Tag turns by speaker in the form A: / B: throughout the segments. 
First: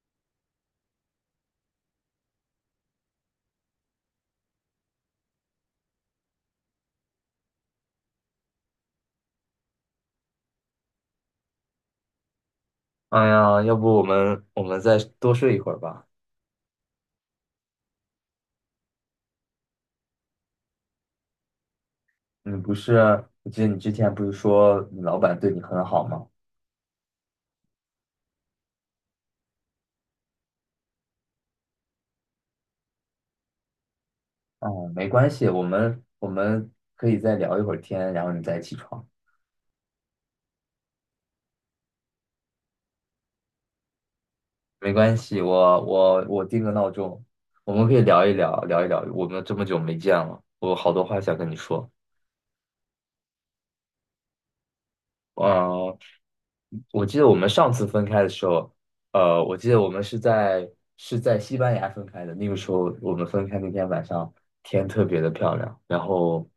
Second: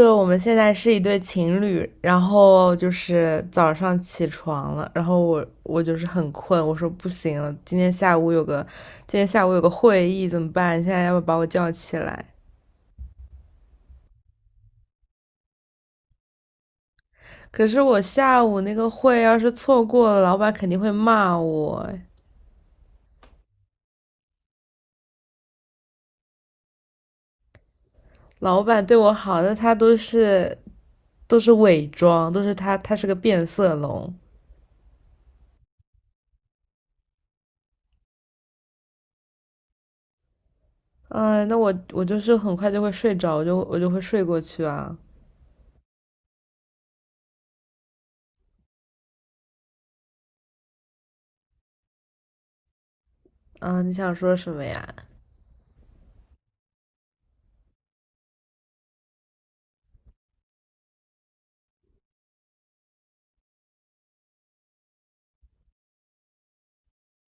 A: 就我们现在是一对情侣，然后就是早上起床了，然后我就是很困，我说不行了，今天下午有个会议怎么办？你现在要不要把我叫起来？
B: 哎呀，要不我们再多睡一会儿吧？
A: 可是我下午那个会要是错过了，老板肯定会骂我哎。
B: 你不是啊，我记得你之前不是说你老板对你很好吗？
A: 老板对我好，那他都是都是伪装，都是他是个变色龙。
B: 哦，没关系，我们可以再聊一会儿天，然后你再起床。
A: 嗯，那我就是很快就会睡着，我就会睡过去啊。
B: 没关系，我定个闹钟，我们可以聊一聊，聊一聊。我们这么久没见了，我有好多话想跟你说。
A: 嗯，你想说什么呀？
B: 呃，我记得我们上次分开的时候，我记得我们是在西班牙分开的。那个时候我们分开那天晚上，天特别的漂亮，然后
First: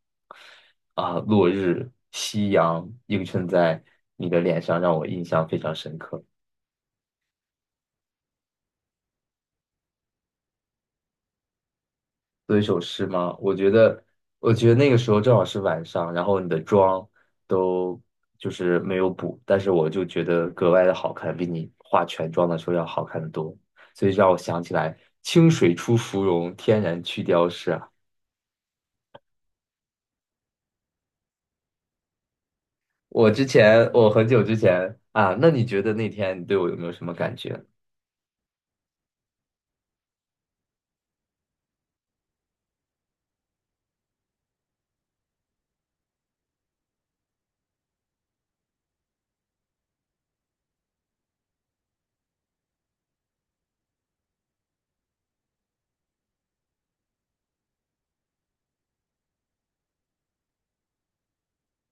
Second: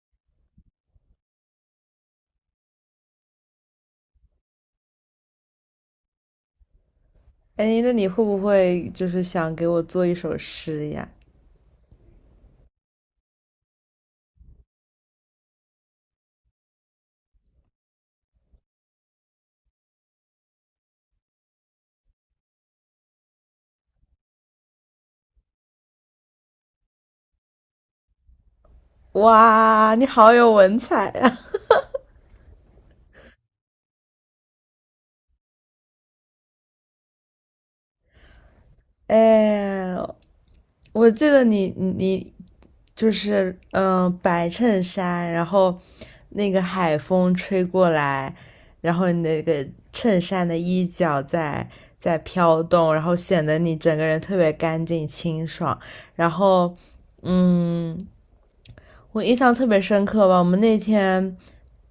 B: 落日、夕阳映衬在你的脸上，让我印象非常深刻。
A: 哎，那你会不会就是想给我做一首诗呀？
B: 做一首诗吗？我觉得，我觉得那个时候正好是晚上，然后你的妆都就是没有补，但是我就觉得格外的好看，比你化全妆的时候要好看的多，所以让我想起来“清水出芙蓉，天然去雕饰”啊。
A: 哇，你好有文采啊！
B: 我之前，我很久之前啊，那你觉得那天你对我有没有什么感觉？
A: 哎，我记得你就是白衬衫，然后那个海风吹过来，然后你那个衬衫的衣角在飘动，然后显得你整个人特别干净清爽，然后嗯，我印象特别深刻吧，我们那天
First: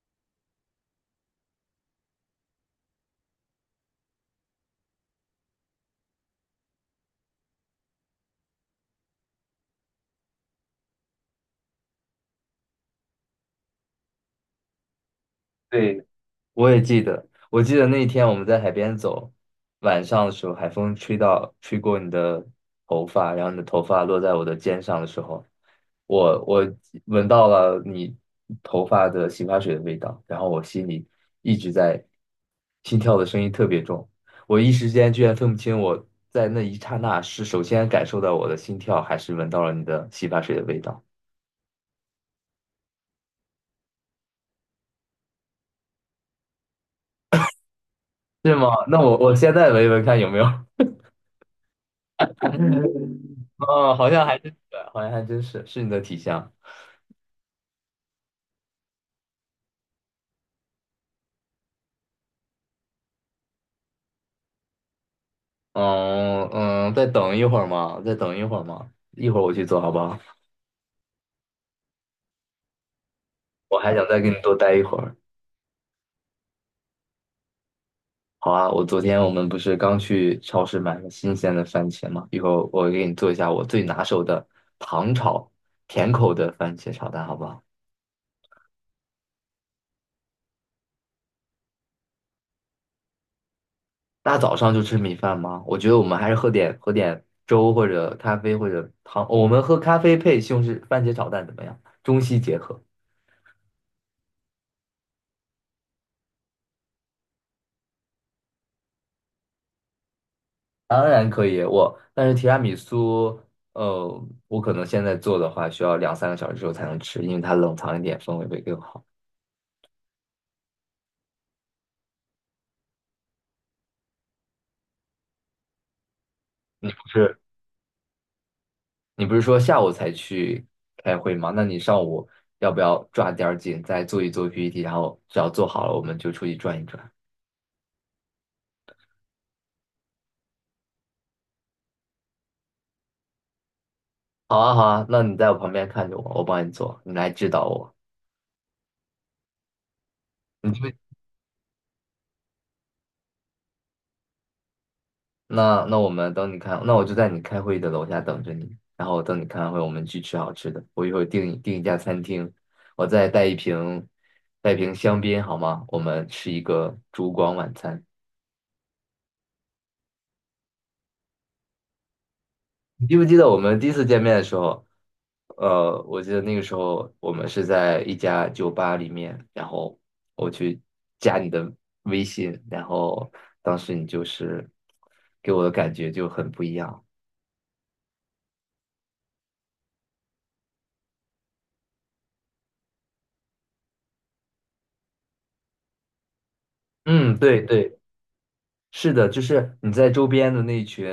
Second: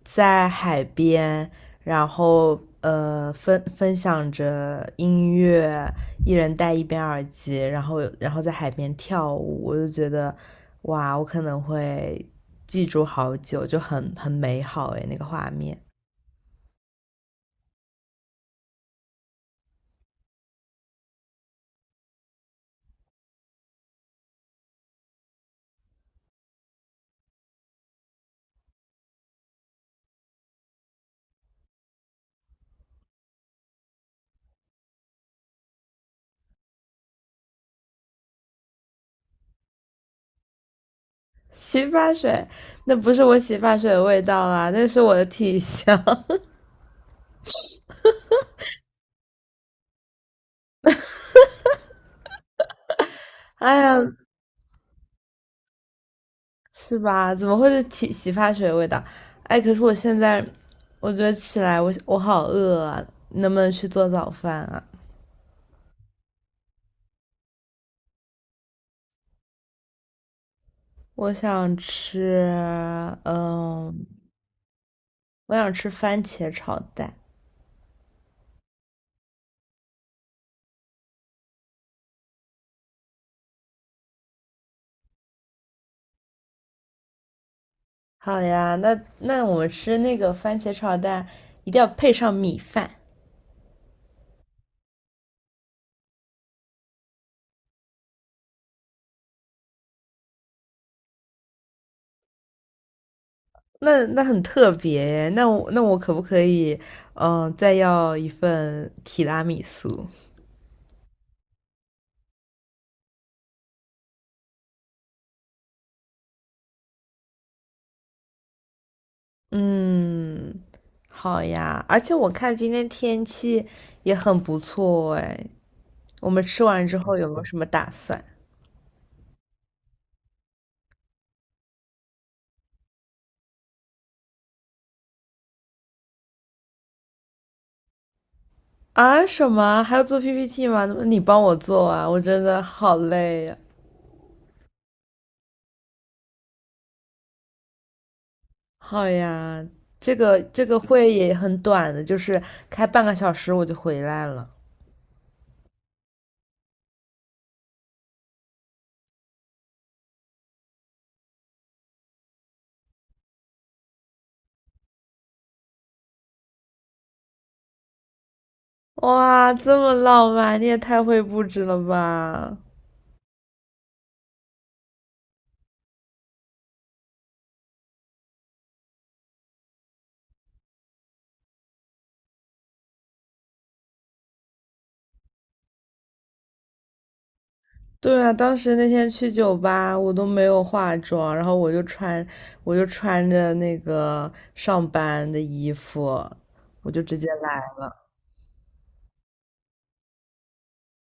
A: 在海边，然后分享着音乐，一人戴一边耳机，然后在海边跳舞，我就觉得哇，我可能会记住好久，就很美好诶，那个画面。
B: 对，我也记得，我记得那一天我们在海边走，晚上的时候，海风吹到，吹过你的头发，然后你的头发落在我的肩上的时候，我闻到了你头发的洗发水的味道，然后我心里一直在心跳的声音特别重，我一时间居然分不清我在那一刹那是首先感受到我的心跳，还是闻到了你的洗发水的味道，
A: 洗发水，那不是我洗发水的味道啦，那是我的体香。
B: 是吗？那我现在闻一闻看有没有。
A: 哎
B: 啊，
A: 呀，
B: 好像还真是，好像还真是你的体香。
A: 是吧？怎么会是洗发水的味道？哎，可是我现在，我觉得起来我好饿啊，能不能去做早饭啊？
B: 嗯嗯，再等一会儿嘛，再等一会儿嘛，一会儿我去做好不好？
A: 我想吃，
B: 我
A: 嗯，
B: 还想再跟你多待一会儿。
A: 我想吃番茄炒蛋。
B: 好啊，我昨天我们不是刚去超市买了新鲜的番茄嘛，一会儿我给你做一下我最拿手的糖炒甜口的番茄炒蛋，好不好？
A: 好呀，那我们吃那个番茄炒蛋，一定要配上米饭。
B: 大早上就吃米饭吗？我觉得我们还是喝点粥或者咖啡或者糖，我们喝咖啡配西红柿番茄炒蛋怎么样？中西结合。
A: 那很特别耶那我可不可以，嗯，再要一份提拉米苏？
B: 当然可以，我但是提拉米苏，呃，我可能现在做的话，需要两三个小时之后才能吃，因为它冷藏一点，风味会更好。
A: 嗯，好呀。而且我看今天天气也很不错哎。我们吃完之后有没
B: 是，
A: 有什么打算？
B: 你不是说下午才去开会吗？那你上午要不要抓点儿紧，再做一做 PPT，然后只要做好了，我们就出去转一转。
A: 啊，什么？还要做 PPT 吗？那么你帮我做啊？我真的好累呀。
B: 好啊，好啊，那你在我旁边看着我，我帮你做，你来指导我。
A: 好呀，这个
B: 你
A: 会也很短的，就是开半个小时我就回来了。
B: 那我们等你开，那我就在你开会的楼下等着你，然后等你开完会，我们去吃好吃的。我一会儿订一家餐厅，我再带一瓶香槟好吗？我们吃一个烛光晚餐。
A: 哇，这么浪漫，你也太会布置了吧！
B: 你记不记得我们第一次见面的时候？我记得那个时候我们是在一家酒吧里面，然后我去加你的微信，然后当时你就是给我的感觉就很不一样。
A: 对啊，当时那天去酒吧，我都没有化妆，然后我就穿着那个上班的衣服，我就直接
B: 嗯，
A: 来
B: 对对。
A: 了。
B: 是的，就是你在周边的那群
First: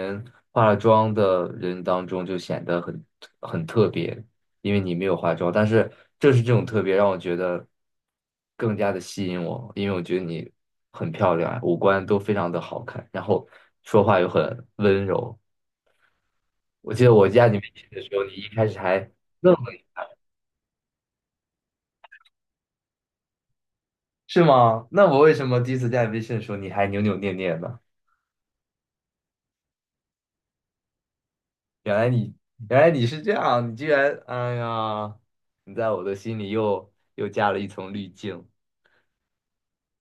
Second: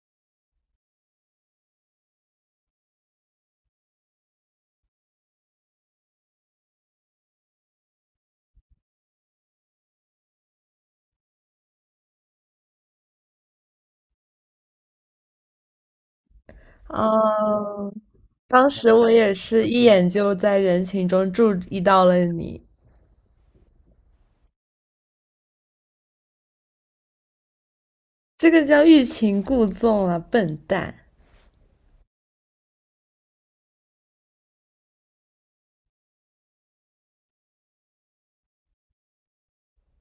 B: 化了妆的人当中，就显得很特别，因为你没有化妆。但是正是这种特别，让我觉得更加的吸引我，因为我觉得你很漂亮啊，五官都非常的好看，然后说话又很温柔。我记得我加你微信
A: 嗯，
B: 的时候，你一开
A: 当
B: 始
A: 时
B: 还
A: 我也
B: 愣
A: 是
B: 了，
A: 一眼就在人群中注意到了你，
B: 是吗？那我为什么第一次加你微信的时候，你还扭扭捏捏的？
A: 这个叫欲擒故纵啊，笨蛋！
B: 原来你原来你是这样，你居然，哎呀，你在我的心里又加了一层滤镜。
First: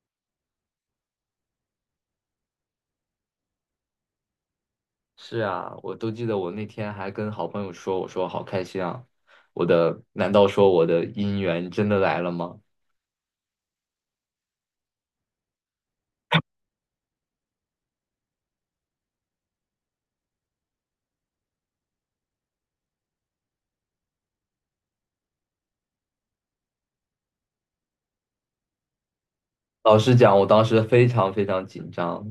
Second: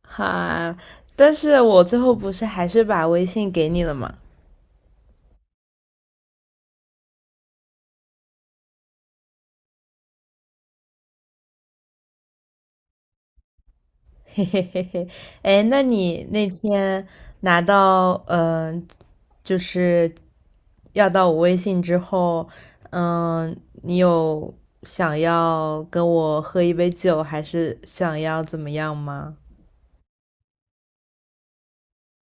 A: 哈，但是我最后不是还是把微信给你了吗？
B: 是啊，我都记得我那天还跟好朋友说，我说好开心啊，我的，难道说我的姻缘真的来了吗？
A: 嘿嘿嘿嘿，哎，那你那天拿到就是要到我微信之后，嗯，你有想要跟我喝一杯酒，还是想要怎么样吗？
B: 老实讲，我当时非常非常紧张，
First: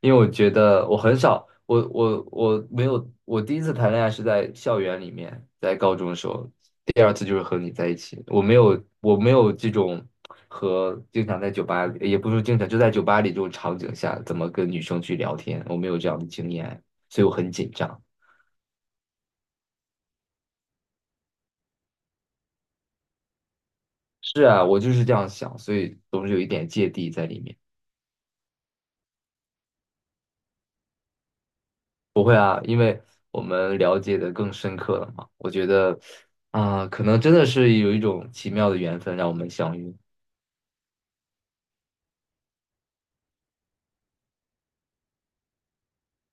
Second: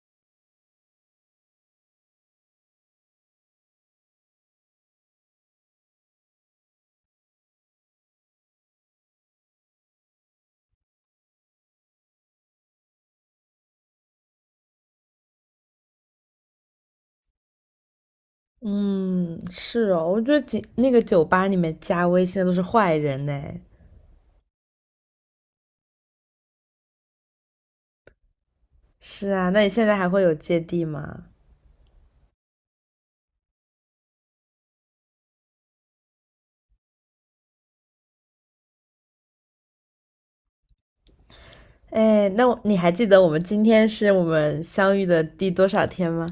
B: 因为我觉得我很少，我没有，我第一次谈恋爱是在校园里面，在高中的时候，第二次就是和你在一起，我没有这种和经常在酒吧里，也不是经常，就在酒吧里这种场景下，怎么跟女生去聊天，我没有这样的经验，所以我很紧张。
A: 嗯，是哦，我觉得那个酒吧里面加微信的都是坏人呢。
B: 是啊，我就是这样想，所以总是有一点芥蒂在里面。
A: 是啊，那你现在还会有芥蒂吗？
B: 不会啊，因为我们了解的更深刻了嘛。我觉得，啊、可能真的是有一种奇妙的缘分让我们相遇。
A: 哎，那我你还记得我们今天是我们相遇的第多少天吗？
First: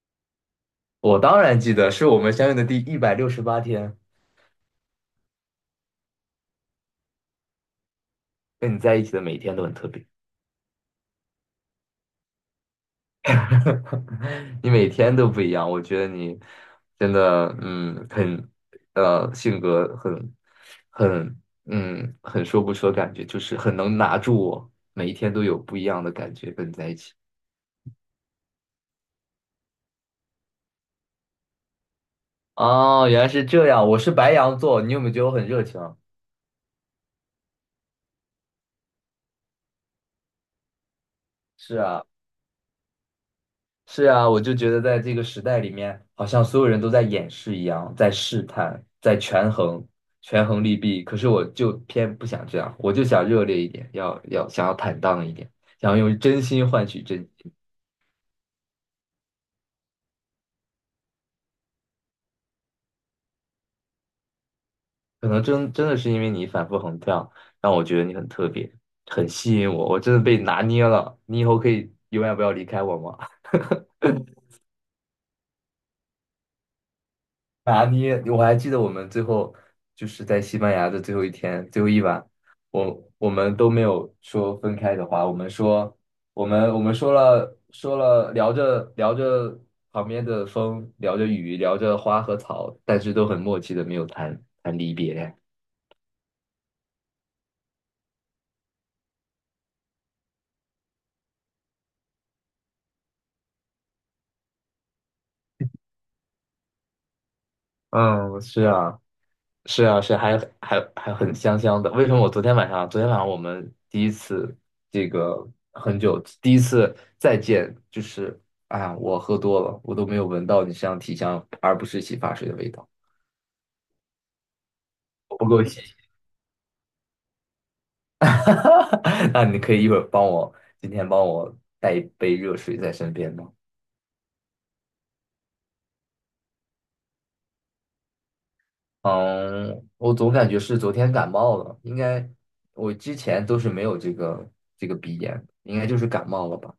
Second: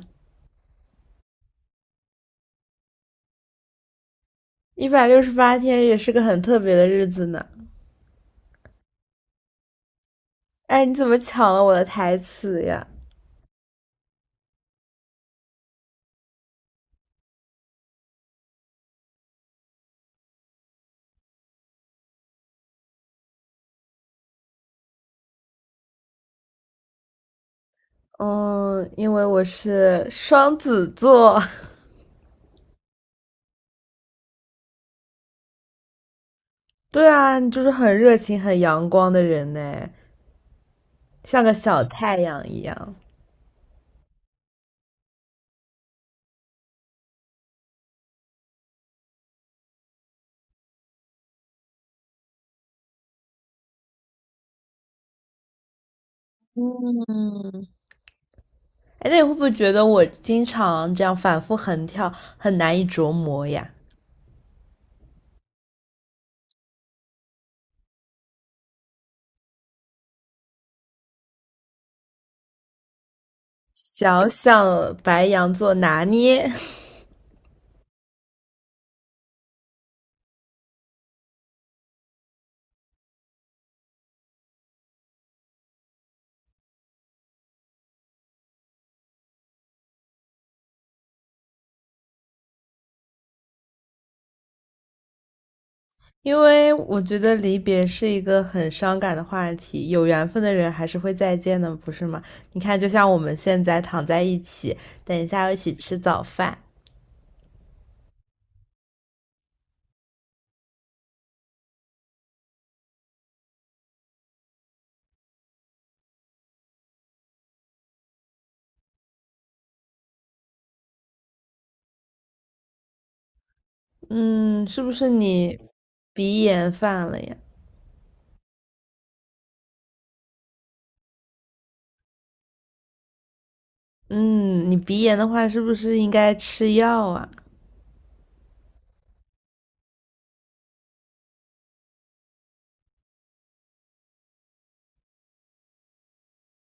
B: 我当然记得，是我们相遇的第168天，
A: 168天，也是个很特别的日子呢。
B: 跟你在一起的每一天都很特别，
A: 哎，你怎么抢了我的台词呀？
B: 你每天都不一样。我觉得你真的，嗯，很，性格很，很，嗯，很说不出的感觉，就是很能拿住我，每一天都有不一样的感觉，跟你在一起。
A: 嗯，因为我是双子座，
B: 哦，原来是这样。我是白羊座，你有没有觉得我很热情啊？
A: 对啊，你就是很热情、很阳光的人呢，像个
B: 是
A: 小
B: 啊，
A: 太阳一样。
B: 是啊，我就觉得在这个时代里面，好像所有人都在掩饰一样，在试探，在权衡，权衡利弊。可是我就偏不想这样，我就想热烈一点，要想要坦荡一点，想要用真心换取真心。
A: 嗯，哎，那你会不会觉得我经常这样反复横跳，很难以琢磨呀？
B: 可能真的是因为你反复横跳，让我觉得你很特别，很吸引我，我真的被拿捏了。你以后可以永远不要离开我吗？
A: 小小白羊座拿捏，
B: 拿捏，我还记得我们最后就是在西班牙的最后一天，最后一晚，我们都没有说分开的话，我们说我们说了聊着旁边的风，聊着雨，聊着花和草，但是都很默契的没有谈离别。
A: 因为我觉得离别是一个很伤感的话题，有缘分的人还是会再见的，不是吗？你看，就像我们现在躺在一起，等一下要一起吃早饭。
B: 嗯，是啊。是啊，是还很香的。为什么我昨天晚上，昨天晚上我们第一次这个很久，第一次再见，就是哎呀，我喝多了，我都没有闻到你身上体香，而不是洗发水的味道，
A: 嗯，是不是
B: 我不
A: 你
B: 够细。
A: 鼻炎犯了呀？
B: 那你可以一会儿帮我，今天帮我带一杯热水在身边吗？
A: 嗯，你鼻炎的话，是不是应该吃药啊？
B: 嗯，我总感觉是昨天感冒了，应该我之前都是没有这个鼻炎，应该就是感冒了吧。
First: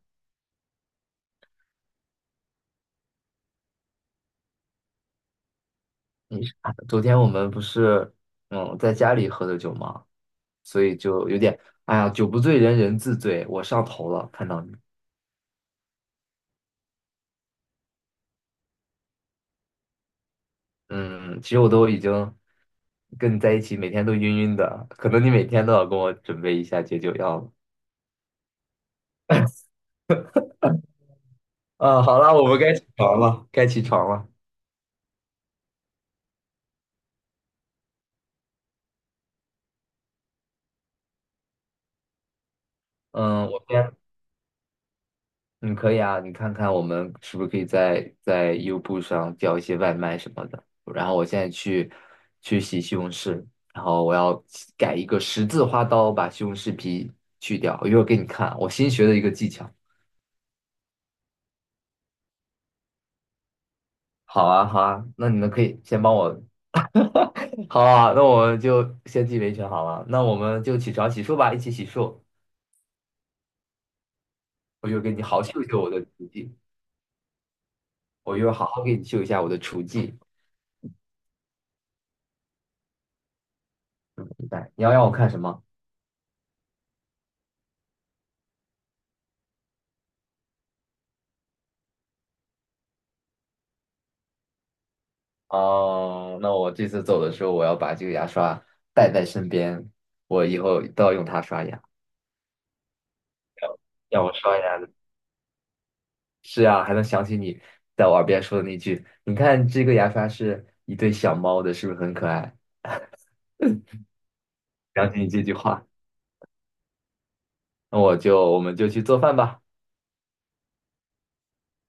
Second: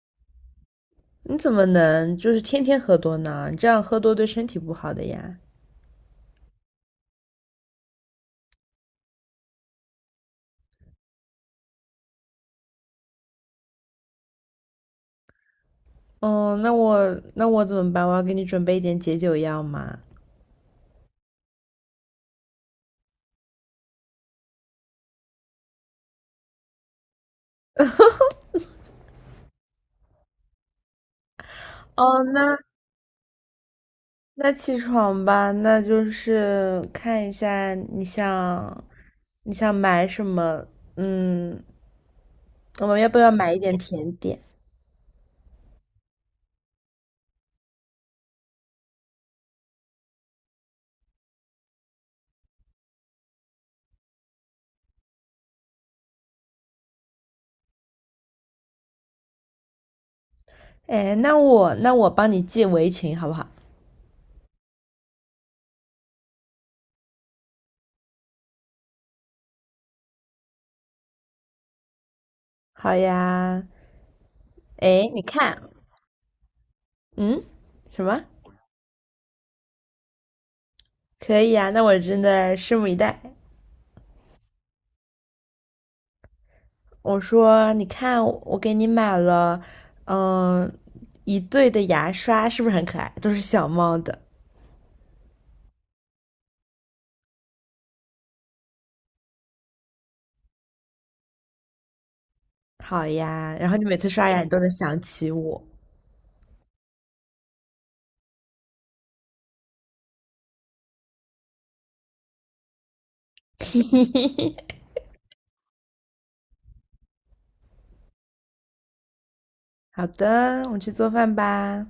A: 你怎么能就是天天喝多呢？你这样喝多对身体不好的呀。
B: 你是昨天我们不是嗯在家里喝的酒吗？所以就有点哎呀，酒不醉人人自醉，我上头了，看到你，
A: 哦，那我怎么办？我要给你准备一点解酒药吗？
B: 嗯，其实我都已经跟你在一起，每天都晕晕的，可能你每天都要跟我准备一下解酒药了。啊，好
A: 哦，
B: 了，我
A: 那
B: 们该起床了，该起床了。
A: 那起床吧，那就是看一下你想买什么？嗯，我们要不要
B: 嗯，
A: 买一
B: 我
A: 点
B: 先
A: 甜点？
B: 嗯，可以啊，你看看我们是不是可以在优步上叫一些外卖什么的。然后我现在去洗西红柿，然后我要改一个十字花刀，把西红柿皮去掉。我一会儿给你看啊我新学的一个技巧。
A: 哎，那我帮你系围裙好不好？
B: 好啊，好啊，那你们可以先帮我。好啊，那我们就先记维权好了。那我们就起床洗漱吧，一起洗漱。
A: 好呀，
B: 我一会儿
A: 哎，
B: 给
A: 你
B: 你好好秀一
A: 看，
B: 秀我的厨技，
A: 嗯，什么？
B: 我一会儿好好给你秀一下我的厨技。
A: 可以呀，那我真的拭目以待。
B: 来，你要让我看什么？
A: 我说，你看，我给你买了，嗯，一对的牙刷，是不是很可爱？都是小猫的。
B: 哦，那我这次走的时候，我要把这个牙刷带在身边，我以后都要用它刷牙，
A: 好呀，然后你每次
B: 让
A: 刷
B: 我
A: 牙，你
B: 刷
A: 都能
B: 牙的。
A: 想起我。
B: 是啊，还能想起你在我耳边说的那句：“你看这个牙刷是一对小猫的，是不是很可爱？” 想起你这句话，那我们就去做饭吧。
A: 好的，我去做饭吧。